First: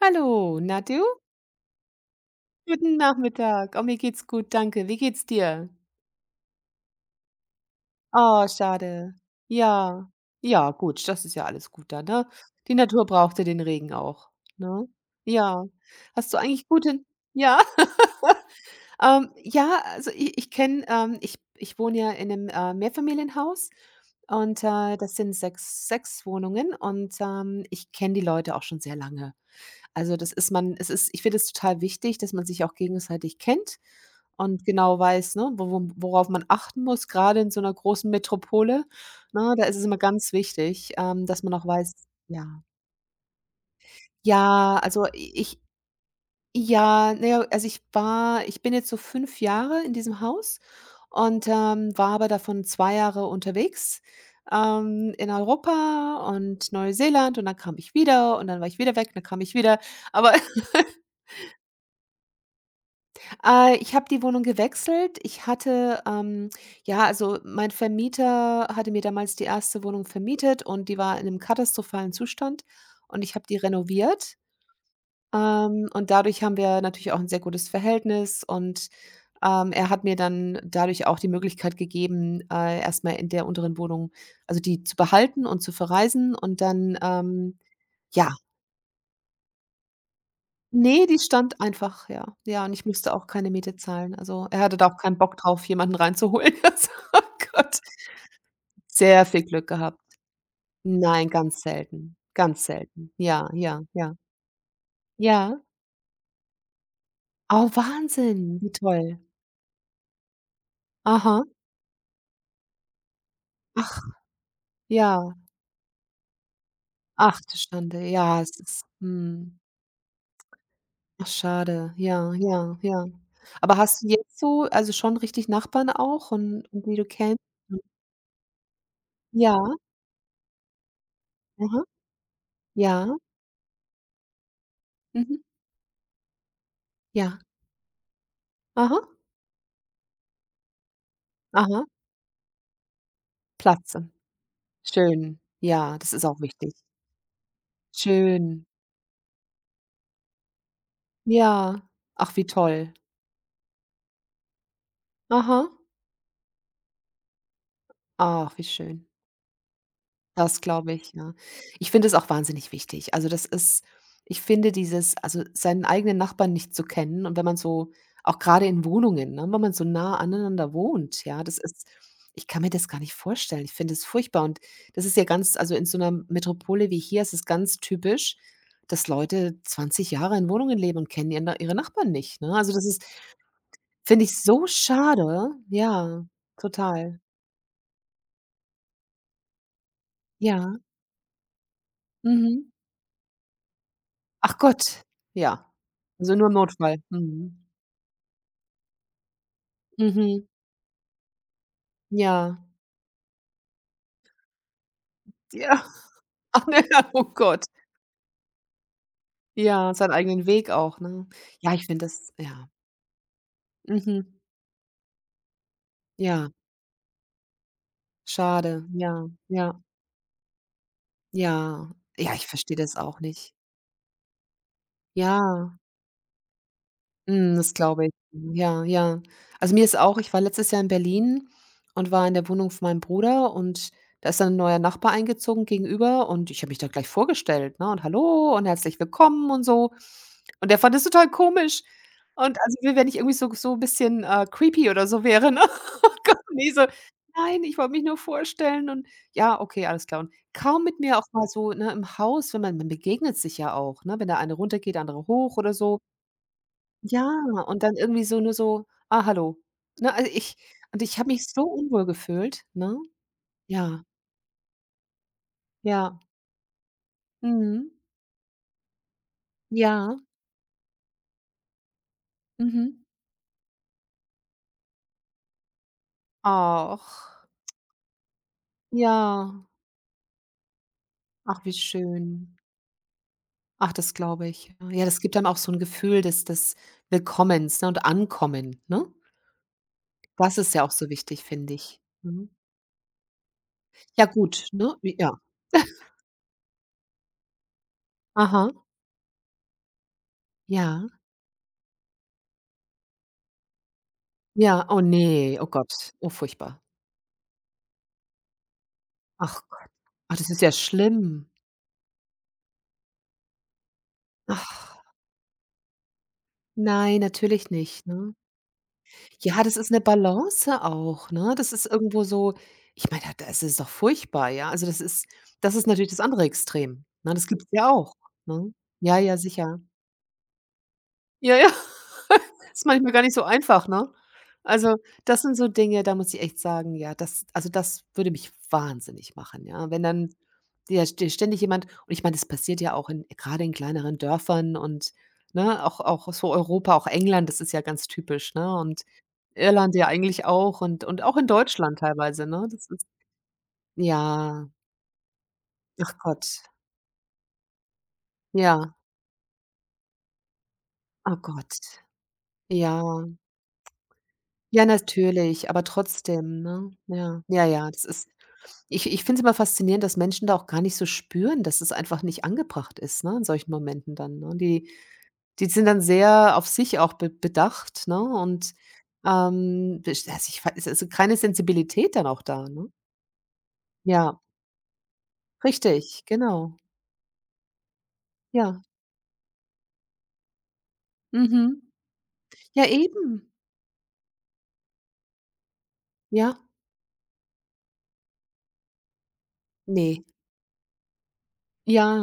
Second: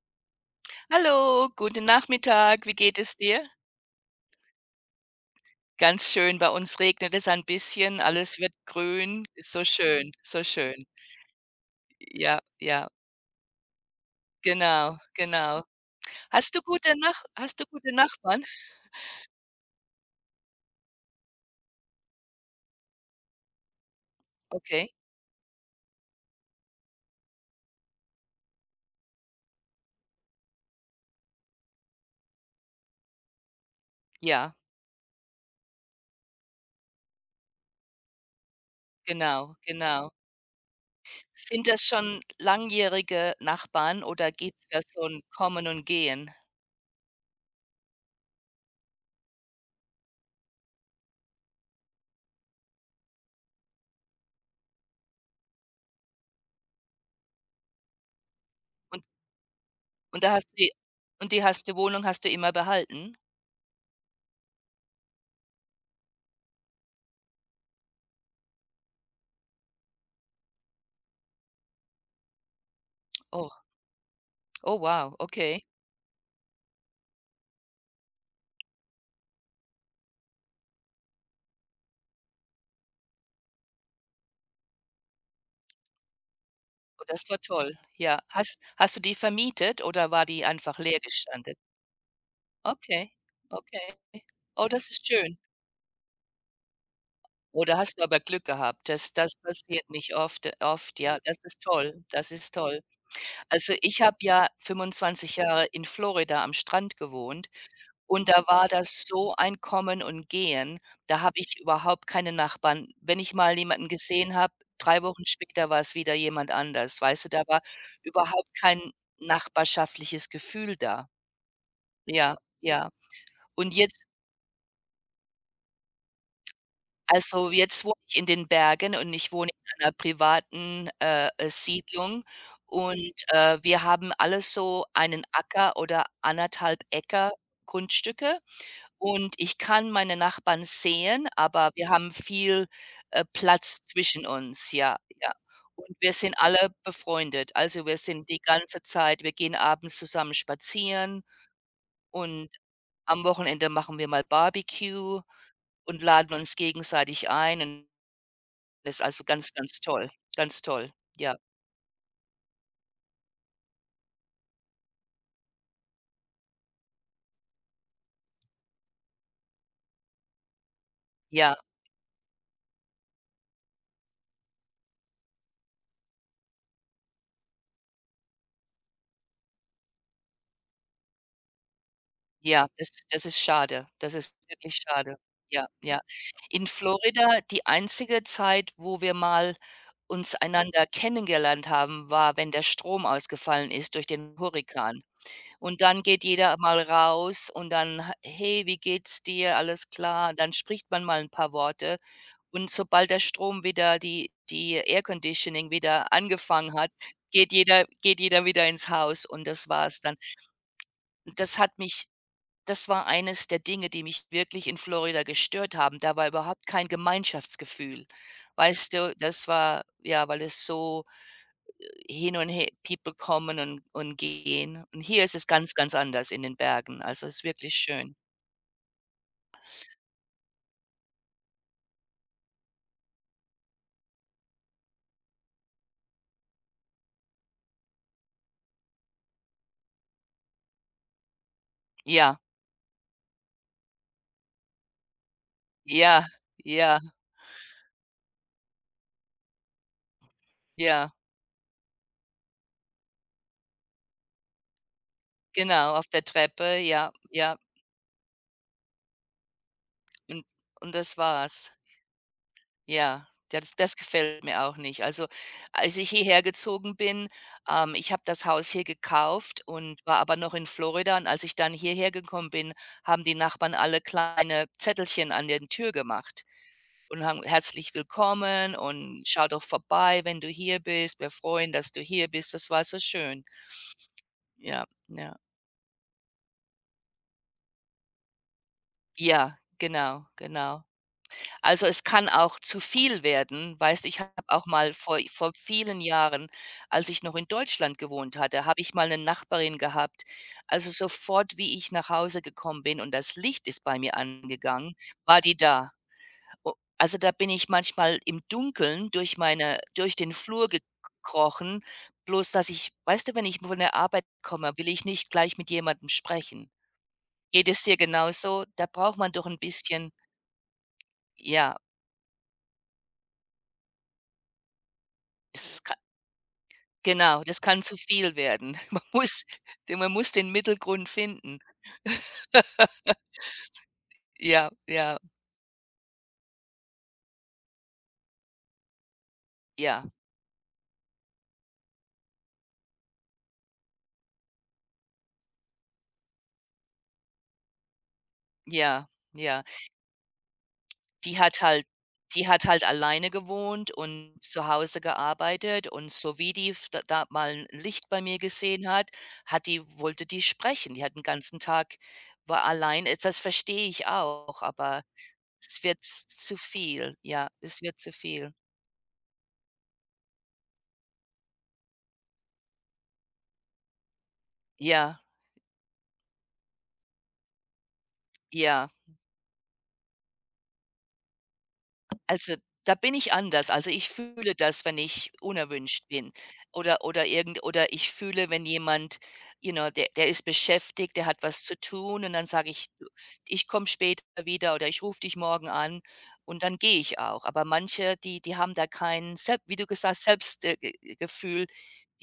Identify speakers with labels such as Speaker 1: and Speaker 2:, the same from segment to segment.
Speaker 1: Hallo, na du?
Speaker 2: Hallo, guten Nachmittag. Wie
Speaker 1: Guten
Speaker 2: geht es dir?
Speaker 1: Nachmittag. Oh, mir geht's gut, danke. Wie geht's dir?
Speaker 2: Ganz schön, bei uns regnet es ein bisschen, alles
Speaker 1: Oh,
Speaker 2: wird
Speaker 1: schade.
Speaker 2: grün. Ist so
Speaker 1: Ja.
Speaker 2: schön, so
Speaker 1: Ja,
Speaker 2: schön.
Speaker 1: gut, das ist ja alles gut da, ne?
Speaker 2: Ja,
Speaker 1: Die
Speaker 2: ja,
Speaker 1: Natur brauchte den Regen auch, ne?
Speaker 2: genau, genau.
Speaker 1: Ja. Hast du
Speaker 2: Hast du
Speaker 1: eigentlich
Speaker 2: gute
Speaker 1: gute
Speaker 2: Nach
Speaker 1: ja?
Speaker 2: hast du gute Nachbarn?
Speaker 1: Ja, also i ich kenne, ich wohne ja in einem Mehrfamilienhaus und,
Speaker 2: Okay.
Speaker 1: das sind sechs Wohnungen und, ich kenne die Leute auch schon sehr lange. Also, das ist man es ist ich finde es total wichtig, dass man sich auch gegenseitig kennt
Speaker 2: Ja,
Speaker 1: und genau weiß, ne, wo worauf man achten muss, gerade in so einer großen Metropole, ne?
Speaker 2: genau,
Speaker 1: Da ist es immer
Speaker 2: genau.
Speaker 1: ganz wichtig, dass man auch
Speaker 2: Sind das
Speaker 1: weiß
Speaker 2: schon
Speaker 1: ja.
Speaker 2: langjährige Nachbarn oder gibt's
Speaker 1: Ja,
Speaker 2: da so
Speaker 1: also
Speaker 2: ein
Speaker 1: ich
Speaker 2: Kommen und Gehen?
Speaker 1: ja, naja, also ich bin jetzt so 5 Jahre in diesem Haus und, war aber davon 2 Jahre unterwegs, in Europa und Neuseeland und dann kam ich wieder und dann war ich wieder
Speaker 2: Und
Speaker 1: weg und dann kam ich wieder,
Speaker 2: und
Speaker 1: aber
Speaker 2: da hast du die und die hast die Wohnung hast du immer behalten?
Speaker 1: Ich habe die Wohnung gewechselt. Ich hatte ja, also mein Vermieter hatte mir damals die erste Wohnung vermietet und die war in einem katastrophalen Zustand und ich habe
Speaker 2: Oh,
Speaker 1: die renoviert.
Speaker 2: oh, wow, okay.
Speaker 1: Und dadurch haben wir natürlich auch ein sehr gutes Verhältnis und, er hat mir dann dadurch auch die Möglichkeit gegeben, erst in der unteren Wohnung also die zu behalten und zu verreisen und dann,
Speaker 2: Oh, das war toll. Ja.
Speaker 1: ja.
Speaker 2: Hast du die vermietet oder war die einfach leer
Speaker 1: Ne, die
Speaker 2: gestanden?
Speaker 1: stand einfach, ja. Ja, und ich musste
Speaker 2: Okay,
Speaker 1: auch keine Miete
Speaker 2: okay.
Speaker 1: zahlen. Also, er
Speaker 2: Oh,
Speaker 1: hatte da
Speaker 2: das
Speaker 1: auch
Speaker 2: ist
Speaker 1: keinen Bock
Speaker 2: schön.
Speaker 1: drauf, jemanden reinzuholen. Also, oh
Speaker 2: Oh, da
Speaker 1: Gott.
Speaker 2: hast du aber Glück gehabt. Das
Speaker 1: Sehr
Speaker 2: das
Speaker 1: viel Glück
Speaker 2: passiert
Speaker 1: gehabt.
Speaker 2: nicht oft, ja.
Speaker 1: Nein,
Speaker 2: Das ist
Speaker 1: ganz
Speaker 2: toll,
Speaker 1: selten.
Speaker 2: das ist
Speaker 1: Ganz
Speaker 2: toll.
Speaker 1: selten. Ja,
Speaker 2: Also,
Speaker 1: ja,
Speaker 2: ich
Speaker 1: ja.
Speaker 2: habe ja 25
Speaker 1: Ja.
Speaker 2: Jahre in Florida am Strand gewohnt.
Speaker 1: Oh,
Speaker 2: Und da
Speaker 1: Wahnsinn,
Speaker 2: war
Speaker 1: wie
Speaker 2: das
Speaker 1: toll.
Speaker 2: so ein Kommen und Gehen, da habe
Speaker 1: Aha.
Speaker 2: ich überhaupt keine Nachbarn. Wenn ich mal jemanden
Speaker 1: Ach,
Speaker 2: gesehen habe, 3 Wochen
Speaker 1: ja.
Speaker 2: später war es wieder jemand anders, weißt du?
Speaker 1: Ach
Speaker 2: Da
Speaker 1: du
Speaker 2: war
Speaker 1: Schande. Ja,
Speaker 2: überhaupt
Speaker 1: es ist
Speaker 2: kein
Speaker 1: mhm.
Speaker 2: nachbarschaftliches Gefühl da.
Speaker 1: Ach, schade. Ja,
Speaker 2: Ja,
Speaker 1: ja,
Speaker 2: ja.
Speaker 1: ja.
Speaker 2: Und
Speaker 1: Aber hast
Speaker 2: jetzt
Speaker 1: du jetzt so also, schon richtig Nachbarn auch und die du kennst?
Speaker 2: also, jetzt wohne ich in den Bergen und ich wohne
Speaker 1: Ja,
Speaker 2: in einer privaten,
Speaker 1: aha.
Speaker 2: Siedlung, und
Speaker 1: Ja.
Speaker 2: wir haben alle so einen
Speaker 1: Mhm.
Speaker 2: Acker oder anderthalb 1 Äcker
Speaker 1: Ja.
Speaker 2: Grundstücke.
Speaker 1: Aha.
Speaker 2: Und ich kann meine Nachbarn sehen, aber
Speaker 1: Aha.
Speaker 2: wir haben viel Platz
Speaker 1: Platze.
Speaker 2: zwischen uns, ja, ja.
Speaker 1: Schön.
Speaker 2: Und
Speaker 1: Ja,
Speaker 2: wir
Speaker 1: das ist
Speaker 2: sind
Speaker 1: auch
Speaker 2: alle
Speaker 1: wichtig.
Speaker 2: befreundet. Also, wir sind die
Speaker 1: Schön.
Speaker 2: ganze Zeit wir gehen abends zusammen spazieren
Speaker 1: Ja. Ach, wie
Speaker 2: und
Speaker 1: toll.
Speaker 2: am Wochenende machen wir mal Barbecue
Speaker 1: Aha.
Speaker 2: und laden uns gegenseitig ein, und
Speaker 1: Ach, wie
Speaker 2: das ist
Speaker 1: schön.
Speaker 2: also ganz, ganz toll,
Speaker 1: Das
Speaker 2: ganz
Speaker 1: glaube
Speaker 2: toll.
Speaker 1: ich, ja.
Speaker 2: Ja,
Speaker 1: Ich finde es auch wahnsinnig wichtig. Also, das ist ich finde dieses also, seinen eigenen Nachbarn nicht zu kennen und wenn man so auch gerade in Wohnungen, ne, wenn man so nah aneinander wohnt, ja,
Speaker 2: ja,
Speaker 1: das ist ich kann mir das gar nicht vorstellen. Ich finde es furchtbar und das ist ja ganz also, in so einer Metropole wie hier ist es ganz typisch, dass Leute 20 Jahre in Wohnungen leben und kennen ihren ihre Nachbarn nicht, ne?
Speaker 2: ja,
Speaker 1: Also, das
Speaker 2: das
Speaker 1: ist
Speaker 2: das ist schade. Das
Speaker 1: finde
Speaker 2: ist
Speaker 1: ich so
Speaker 2: wirklich schade.
Speaker 1: schade.
Speaker 2: Ja, ja.
Speaker 1: Ja,
Speaker 2: In
Speaker 1: total.
Speaker 2: Florida die einzige Zeit, wo wir mal uns
Speaker 1: Ja,
Speaker 2: einander kennengelernt haben, war, wenn der
Speaker 1: mhm.
Speaker 2: Strom ausgefallen ist durch den
Speaker 1: Ach Gott,
Speaker 2: Hurrikan.
Speaker 1: ja.
Speaker 2: Und dann geht
Speaker 1: Also, nur im
Speaker 2: jeder mal
Speaker 1: Notfall.
Speaker 2: raus
Speaker 1: Mhm.
Speaker 2: und dann: „Hey, wie geht's dir? Alles klar?"
Speaker 1: Mhm.
Speaker 2: Dann spricht man mal 'n paar Worte,
Speaker 1: Ja.
Speaker 2: und sobald der Strom wieder die Air Conditioning
Speaker 1: Ja.
Speaker 2: wieder
Speaker 1: Ach
Speaker 2: angefangen
Speaker 1: ne,
Speaker 2: hat,
Speaker 1: oh
Speaker 2: geht
Speaker 1: Gott.
Speaker 2: jeder geht jeder wieder ins Haus, und das
Speaker 1: Ja,
Speaker 2: war's
Speaker 1: seinen
Speaker 2: dann.
Speaker 1: eigenen Weg auch, ne?
Speaker 2: Das
Speaker 1: Ja,
Speaker 2: hat
Speaker 1: ich finde
Speaker 2: mich
Speaker 1: das ja.
Speaker 2: Das war eines der Dinge, die mich
Speaker 1: Mhm.
Speaker 2: wirklich in Florida gestört haben. Da war
Speaker 1: Ja,
Speaker 2: überhaupt kein Gemeinschaftsgefühl.
Speaker 1: schade.
Speaker 2: Weißt du,
Speaker 1: Ja,
Speaker 2: das
Speaker 1: ja,
Speaker 2: war ja, weil es so
Speaker 1: ja. Ja,
Speaker 2: hin
Speaker 1: ich
Speaker 2: und her
Speaker 1: verstehe das
Speaker 2: People
Speaker 1: auch nicht.
Speaker 2: kommen und gehen. Und hier ist es ganz,
Speaker 1: Ja.
Speaker 2: ganz anders in den Bergen. Also, es ist
Speaker 1: Mhm, das
Speaker 2: wirklich
Speaker 1: glaube ich.
Speaker 2: schön.
Speaker 1: Ja, ja. Also, mir ist auch ich war letztes Jahr in Berlin und war in der Wohnung von meinem Bruder und da ist dann 'n neuer Nachbar eingezogen gegenüber und ich habe mich da gleich vorgestellt, ne, und: „Hallo und herzlich willkommen“ und so. Und der fand das total komisch.
Speaker 2: Ja,
Speaker 1: Und also, wie wenn ich irgendwie so 'n bisschen, creepy oder so wäre, ne? Oh
Speaker 2: ja,
Speaker 1: Gott, ne, so:
Speaker 2: ja,
Speaker 1: „Nein, ich wollte mich nur vorstellen und“ ja, okay, alles klar. Und kaum mit
Speaker 2: ja,
Speaker 1: mir auch mal so, ne, im Haus, wenn man begegnet sich ja auch, ne? Wenn der eine runtergeht, der andere hoch oder
Speaker 2: genau,
Speaker 1: so.
Speaker 2: auf der Treppe, ja,
Speaker 1: Ja,
Speaker 2: ja.
Speaker 1: und dann irgendwie so nur so: „Ah, hallo.“ Ne, also
Speaker 2: Und
Speaker 1: ich
Speaker 2: und
Speaker 1: und ich
Speaker 2: das
Speaker 1: habe mich so
Speaker 2: war's.
Speaker 1: unwohl gefühlt, ne?
Speaker 2: Ja, das
Speaker 1: Ja,
Speaker 2: gefällt mir auch nicht. Also, als ich
Speaker 1: ja.
Speaker 2: hierher gezogen bin,
Speaker 1: Mhm.
Speaker 2: ich habe das Haus hier gekauft und
Speaker 1: Ja,
Speaker 2: war aber noch in Florida, und als ich dann hierher gekommen bin,
Speaker 1: mhm.
Speaker 2: haben die Nachbarn alle kleine Zettelchen an den Tür gemacht und haben
Speaker 1: Ach.
Speaker 2: „Herzlich willkommen"
Speaker 1: Ja.
Speaker 2: und „Schau doch vorbei, wenn du hier bist. Wir
Speaker 1: Ach,
Speaker 2: freuen,
Speaker 1: wie
Speaker 2: dass du hier bist."
Speaker 1: schön.
Speaker 2: Das war so schön.
Speaker 1: Ach, das glaube ich.
Speaker 2: Ja,
Speaker 1: Ja, das gibt
Speaker 2: ja.
Speaker 1: einem auch so 'n Gefühl des Willkommens, ne, und Ankommen, ne?
Speaker 2: Ja, genau,
Speaker 1: Das ist ja
Speaker 2: genau.
Speaker 1: auch so wichtig, finde
Speaker 2: Also,
Speaker 1: ich.
Speaker 2: es kann
Speaker 1: Mhm.
Speaker 2: auch zu viel werden. Weißt Ich
Speaker 1: Ja
Speaker 2: habe auch
Speaker 1: gut,
Speaker 2: mal
Speaker 1: ne? Wie
Speaker 2: vor
Speaker 1: ja.
Speaker 2: vor vielen Jahren, als ich noch in Deutschland gewohnt hatte,
Speaker 1: Aha.
Speaker 2: habe ich mal eine Nachbarin gehabt. Also,
Speaker 1: Ja.
Speaker 2: sofort, wie ich nach Hause gekommen bin und das Licht ist bei mir
Speaker 1: Ja,
Speaker 2: angegangen,
Speaker 1: oh
Speaker 2: war die
Speaker 1: ne, oh
Speaker 2: da.
Speaker 1: Gott, oh
Speaker 2: O
Speaker 1: furchtbar.
Speaker 2: Also, da bin ich manchmal im Dunkeln
Speaker 1: Ach Gott.
Speaker 2: durch den
Speaker 1: Ah, das ist
Speaker 2: Flur
Speaker 1: ja schlimm.
Speaker 2: gekrochen, bloß dass ich weißt du, wenn ich von der Arbeit komme, will
Speaker 1: Ach.
Speaker 2: ich nicht gleich mit jemandem sprechen.
Speaker 1: Nein,
Speaker 2: Geht
Speaker 1: natürlich
Speaker 2: es dir
Speaker 1: nicht, ne?
Speaker 2: genauso? Da braucht man doch ein
Speaker 1: Ja, das ist 'ne
Speaker 2: bisschen
Speaker 1: Balance auch, ne? Das
Speaker 2: ja,
Speaker 1: ist irgendwo so ich meine, da das ist doch furchtbar, ja? Also, das
Speaker 2: es
Speaker 1: ist natürlich das andere Extrem, ne?
Speaker 2: Genau,
Speaker 1: Das
Speaker 2: das
Speaker 1: gibt's
Speaker 2: kann
Speaker 1: ja
Speaker 2: zu
Speaker 1: auch,
Speaker 2: viel
Speaker 1: ne?
Speaker 2: werden. Man
Speaker 1: Ja, ja,
Speaker 2: muss
Speaker 1: sicher.
Speaker 2: de man muss den Mittelgrund
Speaker 1: Ja,
Speaker 2: finden.
Speaker 1: ja. Ist manchmal gar nicht so einfach, ne?
Speaker 2: Ja,
Speaker 1: Also,
Speaker 2: ja,
Speaker 1: das sind so Dinge, da muss ich echt sagen, ja, das also, das würde mich wahnsinnig machen, ja? Wenn
Speaker 2: ja,
Speaker 1: dann dir ständig jemand und ich meine, das passiert ja auch in gerade in kleineren Dörfern und, ne, auch so Europa, auch England, das ist ja ganz typisch, ne? Und
Speaker 2: ja, ja.
Speaker 1: Irland ja eigentlich auch und auch
Speaker 2: Die
Speaker 1: in
Speaker 2: hat halt
Speaker 1: Deutschland
Speaker 2: die
Speaker 1: teilweise,
Speaker 2: hat
Speaker 1: ne?
Speaker 2: halt
Speaker 1: Das ist
Speaker 2: alleine gewohnt und
Speaker 1: ja,
Speaker 2: zu Hause gearbeitet, und
Speaker 1: ach
Speaker 2: so wie
Speaker 1: Gott.
Speaker 2: die f da da mal ein Licht bei mir gesehen
Speaker 1: Ja,
Speaker 2: hat, hat die wollte die sprechen. Die hat den
Speaker 1: oh
Speaker 2: ganzen
Speaker 1: Gott.
Speaker 2: Tag war allein. Äh,
Speaker 1: Ja.
Speaker 2: das verstehe ich auch,
Speaker 1: Ja,
Speaker 2: aber
Speaker 1: natürlich, aber
Speaker 2: es wird z zu
Speaker 1: trotzdem, ne?
Speaker 2: viel.
Speaker 1: Ja,
Speaker 2: Ja,
Speaker 1: ja,
Speaker 2: es
Speaker 1: ja,
Speaker 2: wird
Speaker 1: das
Speaker 2: zu
Speaker 1: ist
Speaker 2: viel.
Speaker 1: ich finde es immer faszinierend, dass Menschen da auch gar nicht so spüren, dass es einfach nicht angebracht ist, ne, in solchen Momenten dann, ne? Die
Speaker 2: Ja,
Speaker 1: sind dann sehr auf sich auch be bedacht, ne, und,
Speaker 2: ja.
Speaker 1: bes also, ich weiß also, keine Sensibilität dann auch
Speaker 2: Also,
Speaker 1: da, ne?
Speaker 2: da bin ich anders. Also, ich
Speaker 1: Ja,
Speaker 2: fühle das, wenn ich unerwünscht
Speaker 1: richtig,
Speaker 2: bin,
Speaker 1: genau.
Speaker 2: oder ich fühle, wenn
Speaker 1: Ja,
Speaker 2: jemand der ist beschäftigt, der hat was zu
Speaker 1: mhm.
Speaker 2: tun, und dann sage
Speaker 1: Ja,
Speaker 2: ich: „Du,
Speaker 1: eben.
Speaker 2: ich komme später wieder" oder „Ich rufe dich morgen an",
Speaker 1: Ja,
Speaker 2: und dann gehe ich auch. Aber manche, die haben da kein Selb wie du gesagt
Speaker 1: ne.
Speaker 2: Selbstgefühl.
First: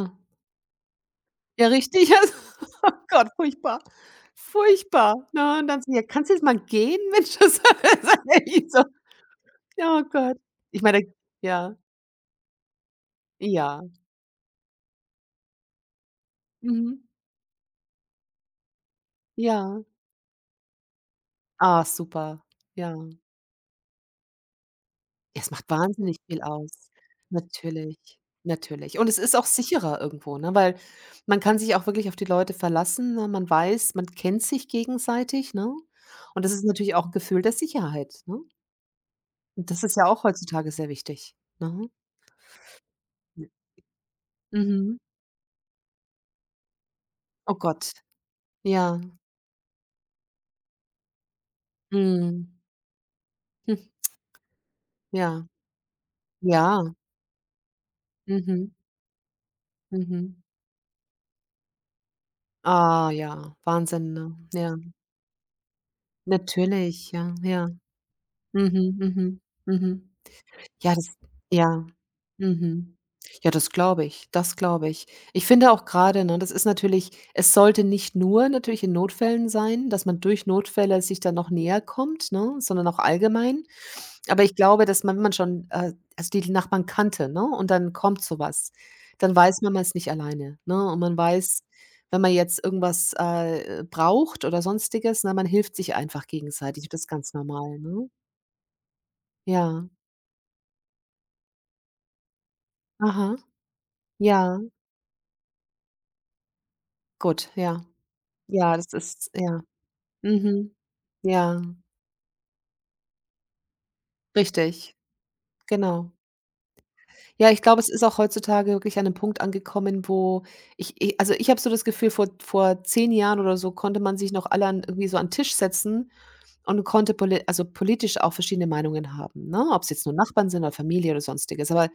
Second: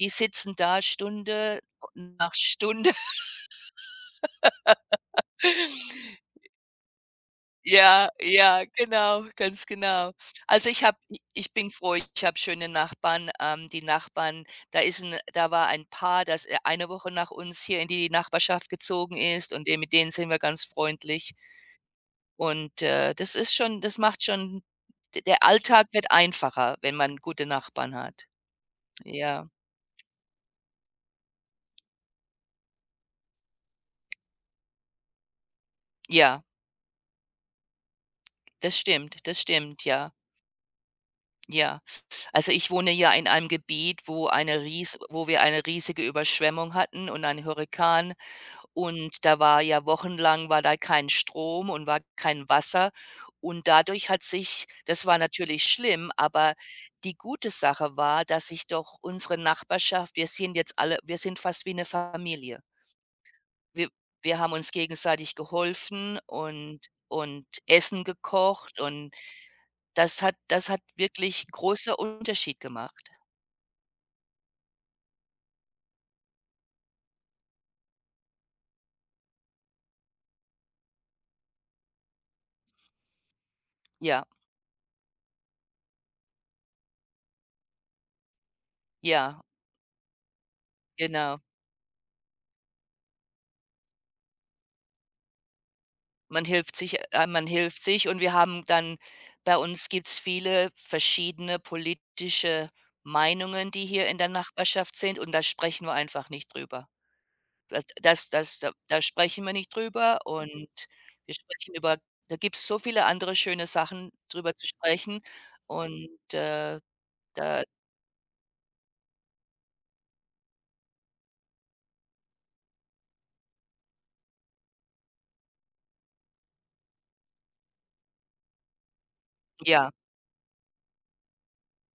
Speaker 2: Die sitzen da Stunde
Speaker 1: Ja, richtig. Also,
Speaker 2: nach
Speaker 1: oh
Speaker 2: Stunde.
Speaker 1: Gott, furchtbar. Furchtbar, ne? Und dann so: „Ja, kannst du jetzt mal gehen, Mensch?“ Das
Speaker 2: Ja,
Speaker 1: war
Speaker 2: ja,
Speaker 1: echt so,
Speaker 2: genau, ganz
Speaker 1: ja, oh
Speaker 2: genau.
Speaker 1: Gott.
Speaker 2: Also,
Speaker 1: Ich meine
Speaker 2: ich bin
Speaker 1: ja,
Speaker 2: froh, ich habe schöne Nachbarn. Ähm,
Speaker 1: ja,
Speaker 2: die Nachbarn, da war ein Paar, das eine
Speaker 1: mhm,
Speaker 2: Woche nach uns hier in die Nachbarschaft gezogen ist, und de
Speaker 1: ja.
Speaker 2: mit denen sind wir ganz freundlich.
Speaker 1: Ah, super,
Speaker 2: Und
Speaker 1: ja.
Speaker 2: das ist schon das macht schon d
Speaker 1: Ja,
Speaker 2: der
Speaker 1: es macht
Speaker 2: Alltag wird
Speaker 1: wahnsinnig viel
Speaker 2: einfacher,
Speaker 1: aus.
Speaker 2: wenn man gute Nachbarn
Speaker 1: Natürlich,
Speaker 2: hat.
Speaker 1: natürlich. Und es ist auch
Speaker 2: Ja,
Speaker 1: sicherer irgendwo, ne, weil man kann sich auch wirklich auf die Leute verlassen, ne? Man weiß, man kennt sich gegenseitig, ne?
Speaker 2: ja,
Speaker 1: Und das ist natürlich auch ein Gefühl der Sicherheit, ne?
Speaker 2: das
Speaker 1: Und das
Speaker 2: stimmt,
Speaker 1: ist ja
Speaker 2: ja,
Speaker 1: auch heutzutage sehr wichtig,
Speaker 2: ja.
Speaker 1: ne?
Speaker 2: Also, ich wohne ja in einem Gebiet, wo eine ries
Speaker 1: Mhm.
Speaker 2: wo wir eine riesige Überschwemmung hatten und einen
Speaker 1: Oh Gott,
Speaker 2: Hurrikan.
Speaker 1: ja.
Speaker 2: Und da war ja wochenlang war da kein Strom und war kein
Speaker 1: Mhm.
Speaker 2: Wasser. Und
Speaker 1: Hm,
Speaker 2: dadurch hat sich das war
Speaker 1: ja,
Speaker 2: natürlich schlimm, aber
Speaker 1: ja.
Speaker 2: die gute Sache war, dass sich
Speaker 1: Mhm,
Speaker 2: doch unsere Nachbarschaft,
Speaker 1: mhm.
Speaker 2: wir sind fast wie 'ne Familie.
Speaker 1: Ah ja,
Speaker 2: Wir
Speaker 1: Wahnsinn, ne?
Speaker 2: wir haben uns
Speaker 1: Ja,
Speaker 2: gegenseitig geholfen und
Speaker 1: natürlich, ja,
Speaker 2: und
Speaker 1: ja.
Speaker 2: Essen gekocht,
Speaker 1: Mhm,
Speaker 2: und
Speaker 1: mhm, mhm.
Speaker 2: das hat
Speaker 1: Ja, das
Speaker 2: wirklich
Speaker 1: ja.
Speaker 2: großer Unterschied
Speaker 1: Mhm.
Speaker 2: gemacht.
Speaker 1: Ja, das glaube ich, das glaube ich. Ich finde auch gerade, ne, das ist natürlich es sollte nicht nur natürlich in Notfällen sein, dass man durch Notfälle sich dann noch näher kommt, ne, sondern auch allgemein.
Speaker 2: Ja,
Speaker 1: Aber ich glaube, dass man wenn man schon, also die Nachbarn kannte, ne, und dann kommt so was, dann
Speaker 2: ja,
Speaker 1: weiß man, man ist nicht alleine, ne? Und man
Speaker 2: genau.
Speaker 1: weiß, wenn man jetzt irgendwas, braucht oder Sonstiges, ne, man hilft sich einfach
Speaker 2: Man hilft
Speaker 1: gegenseitig.
Speaker 2: sich
Speaker 1: Das ist
Speaker 2: äh,
Speaker 1: ganz
Speaker 2: man
Speaker 1: normal,
Speaker 2: hilft
Speaker 1: ne?
Speaker 2: sich und wir haben dann bei
Speaker 1: Ja.
Speaker 2: uns gibt's viele verschiedene politische
Speaker 1: Aha.
Speaker 2: Meinungen, die hier in der
Speaker 1: Ja.
Speaker 2: Nachbarschaft sind, und da sprechen wir einfach nicht drüber.
Speaker 1: Gut, ja.
Speaker 2: Das das das da
Speaker 1: Ja, das
Speaker 2: da
Speaker 1: ist
Speaker 2: sprechen wir
Speaker 1: ja.
Speaker 2: nicht drüber, und
Speaker 1: Mhm.
Speaker 2: wir
Speaker 1: Ja,
Speaker 2: sprechen über da gibt's so viele andere schöne Sachen, drüber zu
Speaker 1: richtig,
Speaker 2: sprechen,
Speaker 1: genau.
Speaker 2: und,
Speaker 1: Ja, ich
Speaker 2: da
Speaker 1: glaube, es ist auch heutzutage wirklich an einem Punkt angekommen, wo ich i also, ich habe so das Gefühl, vor 10 Jahren oder so konnte man sich noch alle an irgendwie so an 'n Tisch setzen und konnte poli also, politisch auch verschiedene Meinungen haben, ne? Ob es
Speaker 2: ja,
Speaker 1: jetzt nur Nachbarn sind oder Familie oder Sonstiges. Aber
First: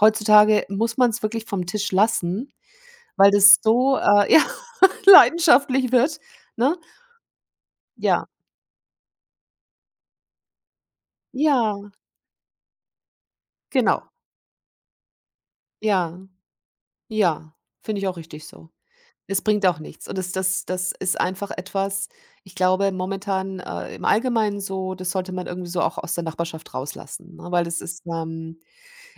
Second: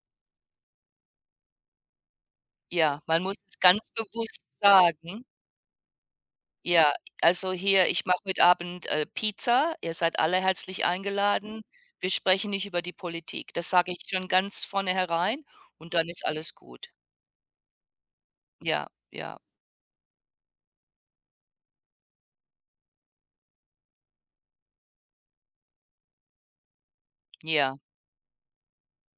Speaker 1: heutzutage muss man es wirklich vom Tisch lassen,
Speaker 2: ja, man
Speaker 1: weil
Speaker 2: muss
Speaker 1: das
Speaker 2: es ganz
Speaker 1: so, ja,
Speaker 2: bewusst sagen.
Speaker 1: leidenschaftlich wird, ne?
Speaker 2: Ja, also hier, ich mache
Speaker 1: Ja,
Speaker 2: heute Abend Pizza. Ihr seid alle herzlich eingeladen.
Speaker 1: ja,
Speaker 2: Wir sprechen nicht über die Politik. Das sage ich
Speaker 1: genau,
Speaker 2: schon ganz vorne herein, und dann
Speaker 1: ja.
Speaker 2: ist alles gut.
Speaker 1: Ja, finde ich auch richtig so.
Speaker 2: Ja, ja,
Speaker 1: Es bringt auch nichts. Und das das ist einfach etwas ich glaube momentan, im Allgemeinen so, das sollte man irgendwie so auch aus der Nachbarschaft rauslassen, ne? Weil
Speaker 2: ja.
Speaker 1: das ist,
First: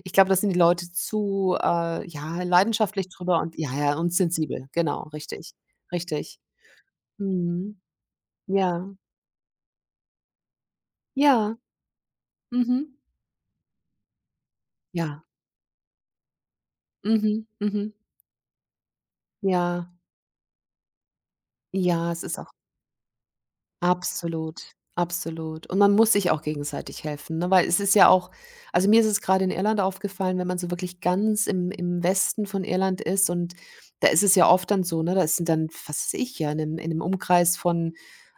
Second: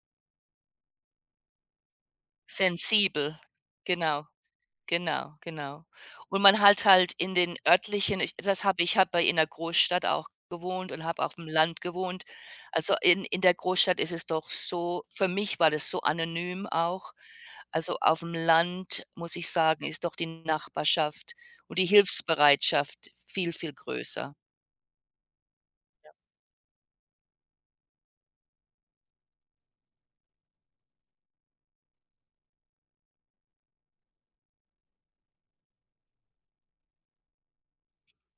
Speaker 1: ich glaube, da sind die Leute zu, ja, leidenschaftlich
Speaker 2: Sensibel,
Speaker 1: drüber und ja, ja, und
Speaker 2: genau.
Speaker 1: sensibel. Genau,
Speaker 2: Genau,
Speaker 1: richtig,
Speaker 2: genau.
Speaker 1: richtig.
Speaker 2: Und man halt halt in den
Speaker 1: Mhm.
Speaker 2: örtlichen ich das habe
Speaker 1: Ja,
Speaker 2: ich habe bei in der Großstadt auch gewohnt und habe auf dem
Speaker 1: ja,
Speaker 2: Land gewohnt.
Speaker 1: mhm.
Speaker 2: Also, in der Großstadt ist es doch so
Speaker 1: Ja,
Speaker 2: für mich war das so anonym auch.
Speaker 1: mhm, mhm.
Speaker 2: Also, auf dem Land, muss ich sagen,
Speaker 1: Ja,
Speaker 2: ist doch die Nachbarschaft und die
Speaker 1: ja, es ist
Speaker 2: Hilfsbereitschaft viel, viel größer.
Speaker 1: absolut, absolut. Und man muss
Speaker 2: Ja.
Speaker 1: sich auch gegenseitig helfen, ne? Weil es ist ja auch also, mir ist es gerade in Irland aufgefallen, wenn man so wirklich ganz im Westen von Irland ist und da ist es ja oft dann so, ne, da sind dann, was weiß ich, ja, in 'nem Umkreis von,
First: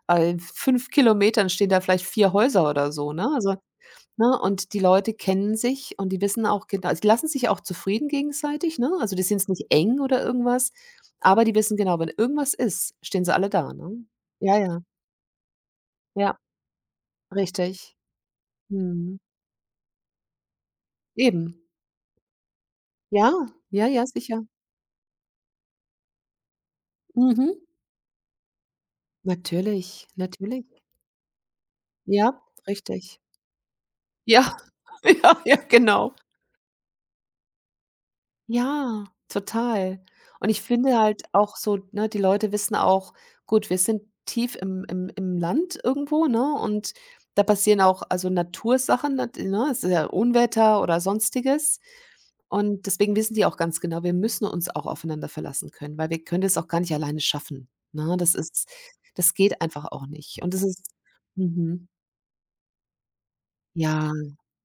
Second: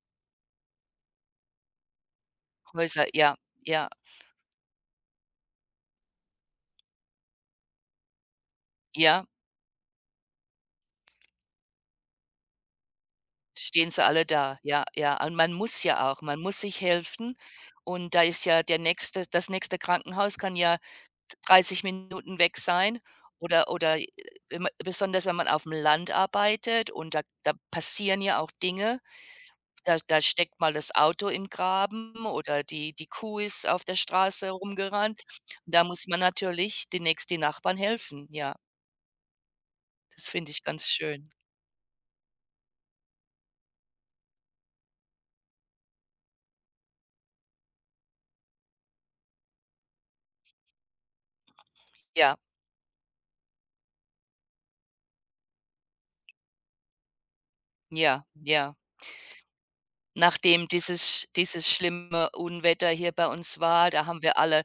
Speaker 1: 5 Kilometern stehen da vielleicht 4 Häuser oder
Speaker 2: Häuser
Speaker 1: so, ne?
Speaker 2: ja,
Speaker 1: Also,
Speaker 2: ja,
Speaker 1: ne, und die Leute kennen sich und die wissen auch genau also die lassen sich auch zufrieden gegenseitig, ne? Also, die
Speaker 2: ja,
Speaker 1: sind es nicht eng oder irgendwas, aber die wissen genau, wenn irgendwas ist, stehen sie alle da,
Speaker 2: stehen
Speaker 1: ne?
Speaker 2: sie alle
Speaker 1: Ja,
Speaker 2: da.
Speaker 1: ja,
Speaker 2: Ja, ja. Und
Speaker 1: ja.
Speaker 2: man muss sich helfen,
Speaker 1: Richtig.
Speaker 2: und da ist ja der
Speaker 1: Mhm.
Speaker 2: nächste das nächste Krankenhaus kann ja
Speaker 1: Eben.
Speaker 2: 30 Minuten weg sein
Speaker 1: Ja,
Speaker 2: oder
Speaker 1: ja,
Speaker 2: oder
Speaker 1: ja, sicher.
Speaker 2: wenn ma besonders wenn man auf dem Land arbeitet, und da
Speaker 1: Mhm.
Speaker 2: da passieren ja auch Dinge. Da
Speaker 1: Natürlich,
Speaker 2: da steckt
Speaker 1: natürlich.
Speaker 2: mal das Auto im Graben
Speaker 1: Ja,
Speaker 2: oder die
Speaker 1: richtig.
Speaker 2: Kuh ist auf der Straße
Speaker 1: Ja,
Speaker 2: rumgerannt.
Speaker 1: ja, ja,
Speaker 2: Da muss
Speaker 1: genau.
Speaker 2: man natürlich demnächst die Nachbarn helfen. Ja,
Speaker 1: Ja, total.
Speaker 2: das
Speaker 1: Und
Speaker 2: finde
Speaker 1: ich
Speaker 2: ich ganz
Speaker 1: finde halt
Speaker 2: schön.
Speaker 1: auch so, ne, die Leute wissen auch, gut, wir sind tief im im Land irgendwo, ne, und da passieren auch also Natursachen, nat ne? Es ist ja Unwetter oder Sonstiges.
Speaker 2: Ja,
Speaker 1: Und deswegen wissen die auch ganz genau, wir müssen uns auch aufeinander verlassen können, weil wir können das auch gar nicht alleine schaffen, ne?
Speaker 2: ja,
Speaker 1: Das ist
Speaker 2: ja.
Speaker 1: das geht einfach auch nicht. Und das
Speaker 2: Nachdem
Speaker 1: ist
Speaker 2: dieses
Speaker 1: mhm,
Speaker 2: schlimme Unwetter hier bei uns war, da
Speaker 1: ja,
Speaker 2: haben wir alle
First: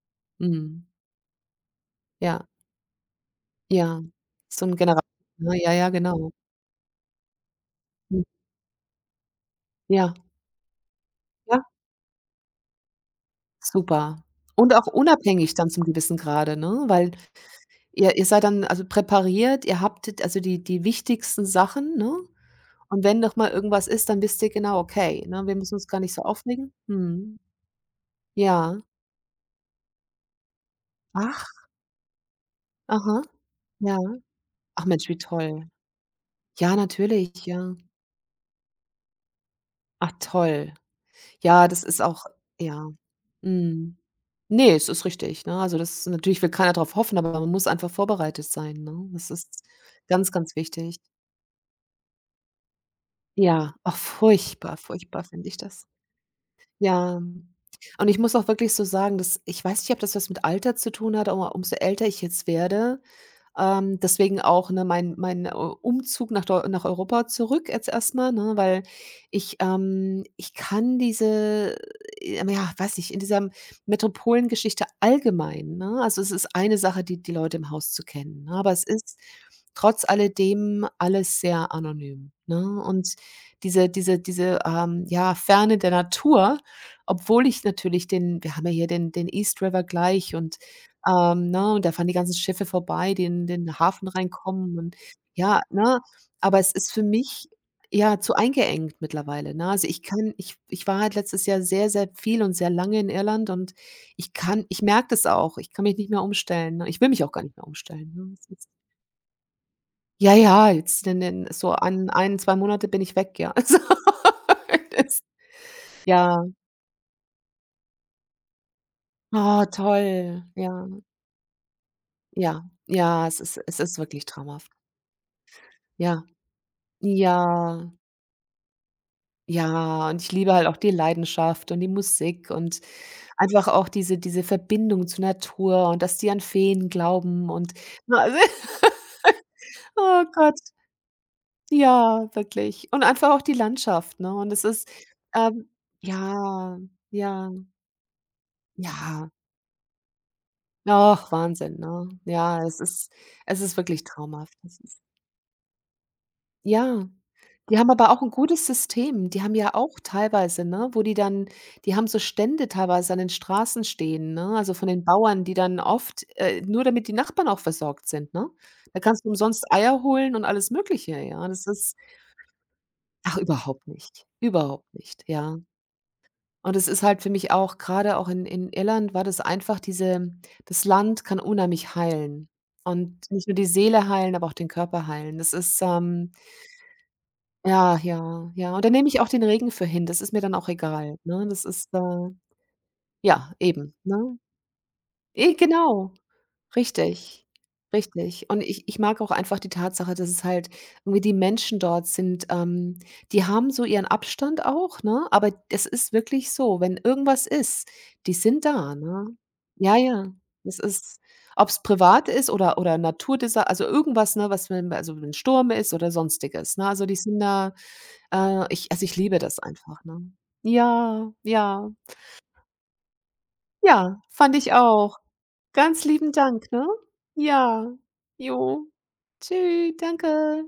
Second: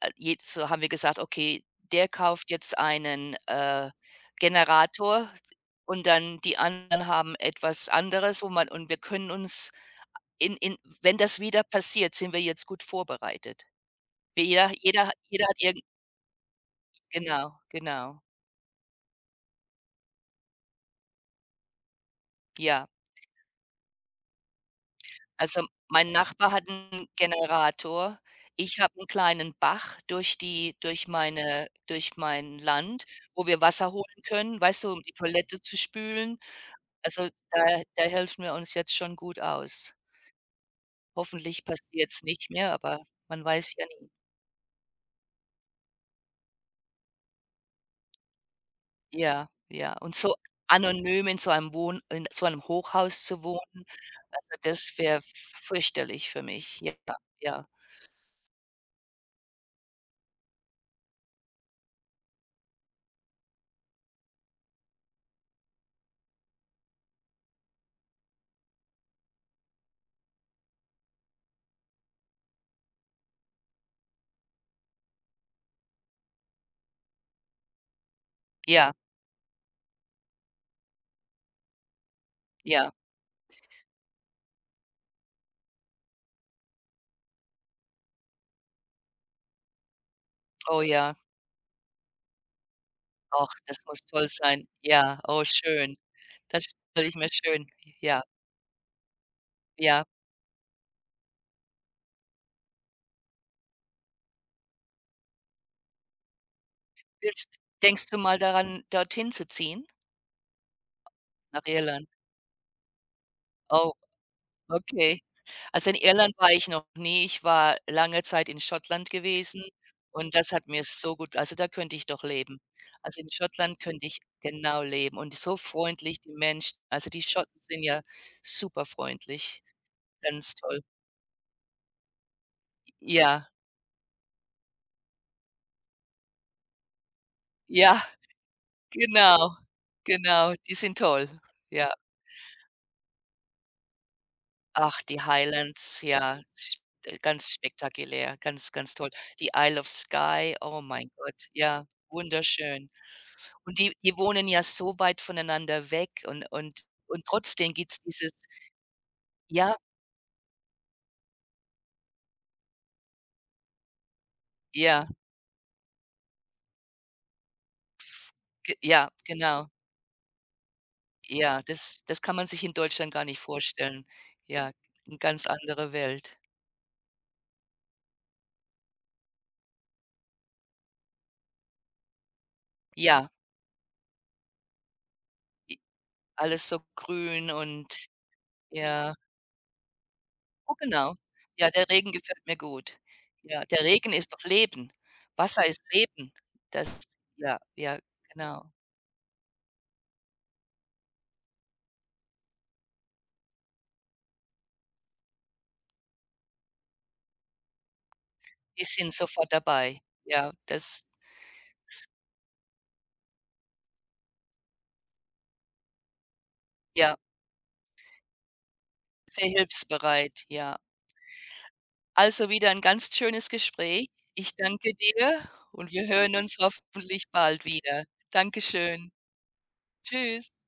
Speaker 2: Jed so haben
Speaker 1: mhm,
Speaker 2: wir gesagt: „Okay, der
Speaker 1: ja,
Speaker 2: kauft jetzt einen
Speaker 1: ja. So ein Genera
Speaker 2: Generator,
Speaker 1: ne? Ja, ja,
Speaker 2: und
Speaker 1: genau.
Speaker 2: dann die anderen haben etwas
Speaker 1: Hm,
Speaker 2: anderes, wo man", und wir können uns
Speaker 1: ja,
Speaker 2: in wenn das
Speaker 1: ja.
Speaker 2: wieder passiert, sind wir jetzt gut vorbereitet.
Speaker 1: Super.
Speaker 2: Wir jeder
Speaker 1: Und auch
Speaker 2: jeder jeder
Speaker 1: unabhängig
Speaker 2: hat
Speaker 1: dann
Speaker 2: irgend
Speaker 1: zum gewissen Grade, ne? Weil
Speaker 2: genau,
Speaker 1: ihr
Speaker 2: genau.
Speaker 1: ihr seid dann also präpariert, ihr habt d also die wichtigsten Sachen, ne?
Speaker 2: Ja.
Speaker 1: Und wenn noch mal irgendwas ist, dann wisst ihr genau: „Okay, ne, wir
Speaker 2: Also,
Speaker 1: müssen uns gar
Speaker 2: mein
Speaker 1: nicht so
Speaker 2: Nachbar hat
Speaker 1: aufregen.“
Speaker 2: einen
Speaker 1: Mhm.
Speaker 2: Generator.
Speaker 1: Ja.
Speaker 2: Ich habe einen kleinen Bach
Speaker 1: Ach,
Speaker 2: durch mein Land,
Speaker 1: aha,
Speaker 2: wo wir Wasser
Speaker 1: ja.
Speaker 2: holen können,
Speaker 1: Ach
Speaker 2: weißt du, um
Speaker 1: Mensch,
Speaker 2: die
Speaker 1: wie
Speaker 2: Toilette
Speaker 1: toll.
Speaker 2: zu spülen.
Speaker 1: Ja,
Speaker 2: Also,
Speaker 1: natürlich, ja.
Speaker 2: da helfen wir uns jetzt schon gut aus.
Speaker 1: Ach toll.
Speaker 2: Hoffentlich
Speaker 1: Ja, das ist
Speaker 2: passiert es
Speaker 1: auch
Speaker 2: nicht mehr,
Speaker 1: ja.
Speaker 2: aber man weiß ja
Speaker 1: Mhm.
Speaker 2: nie.
Speaker 1: Ne, es ist richtig, ne? Also, das ist natürlich will keiner darauf hoffen, aber man muss einfach vorbereitet sein, ne? Das
Speaker 2: Ja,
Speaker 1: ist
Speaker 2: ja. Und
Speaker 1: ganz,
Speaker 2: so
Speaker 1: ganz wichtig.
Speaker 2: anonym in so einem Wohn in so einem Hochhaus zu
Speaker 1: Ja,
Speaker 2: wohnen,
Speaker 1: auch
Speaker 2: also,
Speaker 1: furchtbar,
Speaker 2: das wäre
Speaker 1: furchtbar finde ich das.
Speaker 2: fürchterlich für mich. Ja,
Speaker 1: Ja,
Speaker 2: ja,
Speaker 1: und ich muss auch wirklich so sagen, dass ich weiß nicht, ob das was mit Alter zu tun hat, aber umso älter ich jetzt werde, deswegen auch, ne, mein, Umzug nach Deu nach Europa zurück jetzt erstmal, ne, weil ich ich kann diese, ja, weiß nicht, in dieser Metropolengeschichte allgemein, ne also, es ist eine Sache, die die Leute im Haus zu kennen, ne, aber es
Speaker 2: ja,
Speaker 1: ist trotz alledem alles sehr anonym, ne?
Speaker 2: ja.
Speaker 1: Und diese, ja, Ferne der Natur, obwohl ich natürlich den wir haben ja hier den East River gleich und
Speaker 2: Oh ja.
Speaker 1: ne, und da fahren die ganzen Schiffe vorbei, die in
Speaker 2: Och,
Speaker 1: den
Speaker 2: das muss
Speaker 1: Hafen
Speaker 2: toll sein.
Speaker 1: reinkommen und
Speaker 2: Ja, oh
Speaker 1: ja,
Speaker 2: schön.
Speaker 1: ne? Aber
Speaker 2: Das
Speaker 1: es ist für
Speaker 2: stelle ich mir
Speaker 1: mich,
Speaker 2: schön
Speaker 1: ja,
Speaker 2: ja,
Speaker 1: zu eingeengt mittlerweile, ne? Also, ich
Speaker 2: ja.
Speaker 1: kann ich war halt letztes Jahr sehr, sehr viel und sehr lange in Irland und ich kann ich merke das auch, ich kann mich nicht mehr umstellen, ne? Ich will mich auch gar
Speaker 2: Willst
Speaker 1: nicht mehr
Speaker 2: Denkst
Speaker 1: umstellen,
Speaker 2: du
Speaker 1: ne?
Speaker 2: mal
Speaker 1: Es ist
Speaker 2: daran, dorthin zu ziehen,
Speaker 1: ja, ja, jetzt in den
Speaker 2: nach
Speaker 1: so
Speaker 2: Irland?
Speaker 1: an ein 2 Monate bin ich weg, ja. Also,
Speaker 2: Oh,
Speaker 1: das
Speaker 2: okay. Also, in Irland
Speaker 1: ja.
Speaker 2: war ich noch nie. Ich war lange Zeit in Schottland gewesen,
Speaker 1: Oh,
Speaker 2: und
Speaker 1: toll.
Speaker 2: das hat mir
Speaker 1: Ja,
Speaker 2: so gut also, da könnte ich doch leben.
Speaker 1: ja,
Speaker 2: Also,
Speaker 1: ja,
Speaker 2: in
Speaker 1: es
Speaker 2: Schottland
Speaker 1: ist
Speaker 2: könnte ich
Speaker 1: wirklich traumhaft.
Speaker 2: genau leben, und so freundlich
Speaker 1: Ja,
Speaker 2: die Menschen. Also, die
Speaker 1: ja.
Speaker 2: Schotten sind ja superfreundlich,
Speaker 1: Ja, und ich liebe
Speaker 2: ganz
Speaker 1: halt auch
Speaker 2: toll.
Speaker 1: die Leidenschaft und die Musik und
Speaker 2: Ja,
Speaker 1: einfach auch diese Verbindung zur Natur und dass die an Feen glauben und
Speaker 2: ja, genau,
Speaker 1: oh
Speaker 2: genau,
Speaker 1: Gott,
Speaker 2: die sind toll. Ja.
Speaker 1: ja, wirklich. Und einfach auch die Landschaft, ne? Und es ist,
Speaker 2: Ach, die
Speaker 1: ähm
Speaker 2: Highlands, ja,
Speaker 1: ja,
Speaker 2: sp
Speaker 1: ja,
Speaker 2: ganz spektakulär, ganz, ganz toll.
Speaker 1: ja.
Speaker 2: Die Isle of Skye, oh mein
Speaker 1: Ach,
Speaker 2: Gott,
Speaker 1: Wahnsinn,
Speaker 2: ja,
Speaker 1: ne? Ja,
Speaker 2: wunderschön.
Speaker 1: es ist
Speaker 2: Und die
Speaker 1: wirklich
Speaker 2: die wohnen
Speaker 1: traumhaft.
Speaker 2: ja
Speaker 1: Es
Speaker 2: so
Speaker 1: ist
Speaker 2: weit voneinander weg, und und
Speaker 1: ja.
Speaker 2: und trotzdem
Speaker 1: Die haben
Speaker 2: gibt's
Speaker 1: aber auch 'n
Speaker 2: dieses
Speaker 1: gutes System. Die haben ja
Speaker 2: ja,
Speaker 1: auch teilweise, ne, wo die dann die haben so Stände teilweise an den Straßen stehen, ne, also von den
Speaker 2: ja,
Speaker 1: Bauern, die dann oft nur damit die Nachbarn auch versorgt sind, ne?
Speaker 2: ge
Speaker 1: Da
Speaker 2: ja,
Speaker 1: kannst du
Speaker 2: genau.
Speaker 1: umsonst Eier holen und alles Mögliche, ja.
Speaker 2: Ja,
Speaker 1: Das ist
Speaker 2: das kann man sich in Deutschland gar
Speaker 1: ach,
Speaker 2: nicht vorstellen. Ja,
Speaker 1: überhaupt
Speaker 2: eine
Speaker 1: nicht,
Speaker 2: ganz
Speaker 1: ja.
Speaker 2: andere Welt.
Speaker 1: Und es ist halt für mich auch grade auch in Irland war das einfach diese das Land kann unheimlich heilen und
Speaker 2: Ja,
Speaker 1: nicht nur die Seele heilen, aber auch den Körper heilen. Das ist,
Speaker 2: alles so grün
Speaker 1: ja,
Speaker 2: und
Speaker 1: ja, ja. Und dann nehme
Speaker 2: ja.
Speaker 1: ich auch den Regen für hin. Das ist mir dann auch
Speaker 2: Oh, genau.
Speaker 1: egal, ne? Das
Speaker 2: Ja, der
Speaker 1: ist,
Speaker 2: Regen gefällt mir gut.
Speaker 1: ja,
Speaker 2: Ja, der
Speaker 1: eben,
Speaker 2: Regen ist
Speaker 1: ne?
Speaker 2: doch Leben.
Speaker 1: eh
Speaker 2: Wasser ist
Speaker 1: genau,
Speaker 2: Leben. Das
Speaker 1: richtig,
Speaker 2: ja, ja,
Speaker 1: richtig. Und
Speaker 2: genau.
Speaker 1: ich mag auch einfach die Tatsache, dass es halt irgendwie die Menschen dort sind, die haben so ihren Abstand auch, ne? Aber es ist wirklich so, wenn irgendwas ist, die sind
Speaker 2: Die
Speaker 1: da,
Speaker 2: sind
Speaker 1: ne?
Speaker 2: sofort
Speaker 1: Ja,
Speaker 2: dabei.
Speaker 1: ja.
Speaker 2: Ja,
Speaker 1: Das
Speaker 2: das
Speaker 1: ist ob's privat ist oder Naturdesa also, irgendwas, ne, was wenn also, wenn 'n Sturm ist oder Sonstiges, ne? Also, die
Speaker 2: ja,
Speaker 1: sind da ich also, ich liebe
Speaker 2: sehr
Speaker 1: das einfach, ne?
Speaker 2: hilfsbereit, ja.
Speaker 1: Ja, ja,
Speaker 2: Also, wieder ein ganz schönes Gespräch.
Speaker 1: ja,
Speaker 2: Ich
Speaker 1: fand ich
Speaker 2: danke
Speaker 1: auch.
Speaker 2: dir, und
Speaker 1: Ganz
Speaker 2: wir
Speaker 1: lieben
Speaker 2: hören uns
Speaker 1: Dank, ne?
Speaker 2: hoffentlich bald
Speaker 1: Ja,
Speaker 2: wieder.
Speaker 1: jo.
Speaker 2: Dankeschön.
Speaker 1: Tschü,
Speaker 2: Tschüss.
Speaker 1: danke.